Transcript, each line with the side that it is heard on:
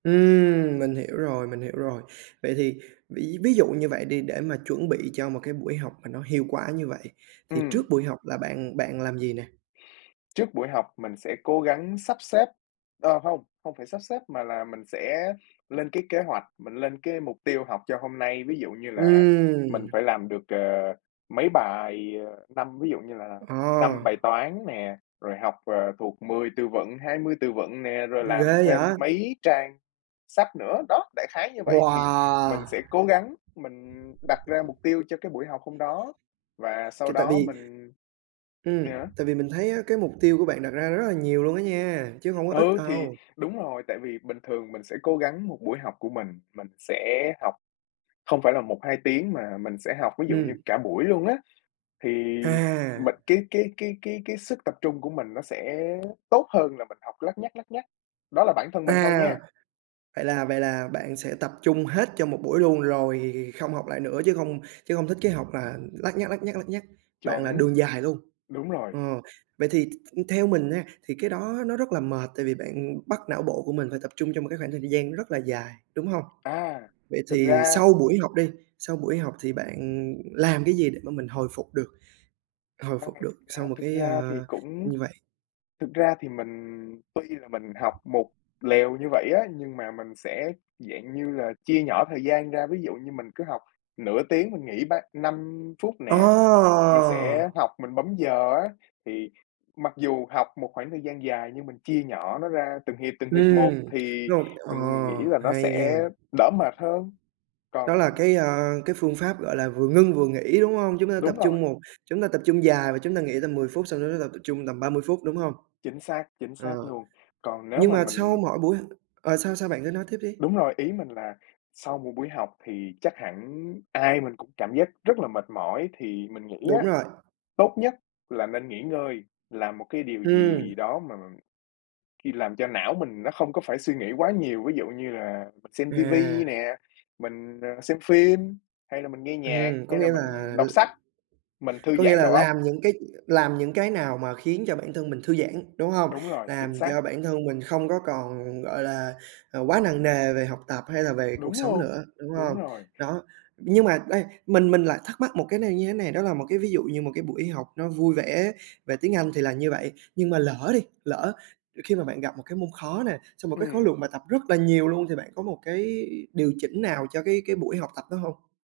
right: Ừm, mình hiểu rồi, mình hiểu rồi. Vậy thì ví ví dụ như vậy đi để mà chuẩn bị cho một cái buổi học mà nó hiệu quả như vậy, thì trước
left: Ừm.
right: buổi học là bạn bạn làm gì nè?
left: Trước buổi học mình sẽ cố gắng sắp xếp ờ, hông, hông phải sắp xếp mà là mình sẽ lên cái kế hoạch, mình lên cái mục tiêu học cho hôm nay. Ví dụ như là
right: Ừm.
left: mình phải làm được, ờ, mấy bài, ờ, năm ví dụ như là
right: Ờ.
left: 5 bài toán nè, rồi học, ờ, thuộc 10 từ vựng, 20 từ vựng nè, rồi
right: Ghê
left: làm thêm
right: vậy!
left: mấy trang sách nữa. Đó, đại khái như vậy thì
right: Wow!
left: mình sẽ cố gắng mình đặt ra mục tiêu cho cái buổi học hôm đó và
right: C
left: sau
right: tại
left: đó
right: vì
left: mình
right: ừm,
left: yeah.
right: tại vì mình thấy á cái mục tiêu của bạn đặt ra rất là nhiều luôn á nha, chứ hông có ít
left: Ừ, thì
right: đâu.
left: đúng rồi. Tại vì bình thường mình sẽ cố gắng một buổi học của mình, mình sẽ học không phải là 1, 2 tiếng mà mình sẽ học ví dụ như
right: Ừm.
left: cả buổi luôn á, thì mình
right: À!
left: cái cái cái cái cái sức tập trung của mình nó sẽ tốt hơn là mình học lắt nhắt, lắt nhắt. Đó là bản thân mình thôi
right: À!
left: nha.
right: Vậy là vậy là bạn sẽ tập trung hết cho một buổi luôn lồi không học lại nữa, chứ hông chứ hông thích cái học là lắt nhắt, lắt nhắt, lắt nhắt, bạn là
left: Chuẩn.
right: đường dài luôn.
left: Đúng rồi.
right: Ờ, vậy thì th th theo mình nha, thì cái đó nó rất là mệt, tại vì bạn bắt não bộ của mình phải tập trung trong một cái khoảng thời gian rất là dài, đúng hông?
left: À,
right: Vậy
left: thực
right: thì
left: ra
right: sau buổi học đi, sau buổi học thì bạn, ừm, làm cái gì để mà mình hồi phục được, hồi
left: Ra
right: phục được
left: thực ra
right: sau một
left: thực
right: cái,
left: ra thì
right: ơ,
left: cũng
right: như vậy?
left: thực ra thì mình tuy là mình học một lèo như vậy á, nhưng mà mình sẽ, dạng như là, chia nhỏ thời gian ra, ví dụ như mình cứ học nửa tiếng mình nghỉ ba năm phút
right: Ồ!
left: nè, mình sẽ học mình bấm giờ á. Thì mặc dù học một khoảng thời gian dài nhưng mình chia nhỏ nó ra từng hiệp, từng hiệp một
right: Ừm,
left: thì
right: rồi ờ,
left: mình nghĩ là nó
right: hay nha.
left: sẽ đỡ mệt hơn.
right: Đó là
left: Còn
right: cái, à, cái phương pháp, gọi là, vừa ngưng vừa nghỉ, đúng hông? Chúng ta tập
left: Đúng
right: trung
left: rồi.
right: một chúng ta tập trung dài và chúng ta nghỉ tầm 10 phút xong chúng ta tập tập trung tầm 30 phút, đúng hông?
left: Chính xác, chính xác
right: Ờ.
left: luôn. Còn nếu
right: Nhưng
left: mà
right: mà sau
left: mình
right: mỗi buổi h ờ, sao sao? Bạn cứ nói tiếp đi!
left: Đúng rồi. Ý mình là sau một buổi học thì chắc hẳn ai mình cũng cảm giác rất là mệt mỏi thì mình nghĩ
right: Đúng
left: á,
right: rồi.
left: tốt nhất là nên nghỉ ngơi, làm một cái điều
right: Ừm.
left: gì đó mà khi làm cho não mình nó không có phải suy nghĩ quá nhiều, ví dụ như là mình xem ti
right: À.
left: vi nè, mình, ờ, xem phim hay là mình nghe nhạc,
right: Ừm, có
left: hay là
right: nghĩa
left: mình
right: là l
left: đọc sách, mình thư
right: có nghĩa
left: giãn
right: là
left: đầu óc.
right: làm những cái làm những cái nào mà khiến cho bản thân mình thư giãn, đúng hông?
left: Đúng rồi, chính
right: Làm
left: xác.
right: cho bản thân mình không có còn, gọi là, ờ, quá nặng nề về học tập hay là về cuộc
left: Đúng
right: sống
left: luôn,
right: nữa, đúng
left: đúng
right: hông?
left: rồi.
right: Đó, nhưng mà đây, mình mình lại thắc mắc một cái này như thế này, đó là một cái ví dụ như một cái buổi học nó vui vẻ về tiếng Anh thì là như vậy, nhưng mà lỡ đi, lỡ khi mà bạn gặp một cái môn khó nè, xong một cái khối
left: Ừm.
right: lượng bài tập rất là nhiều luôn thì bạn có một cái điều chỉnh nào cho cái cái buổi học tập đó hông?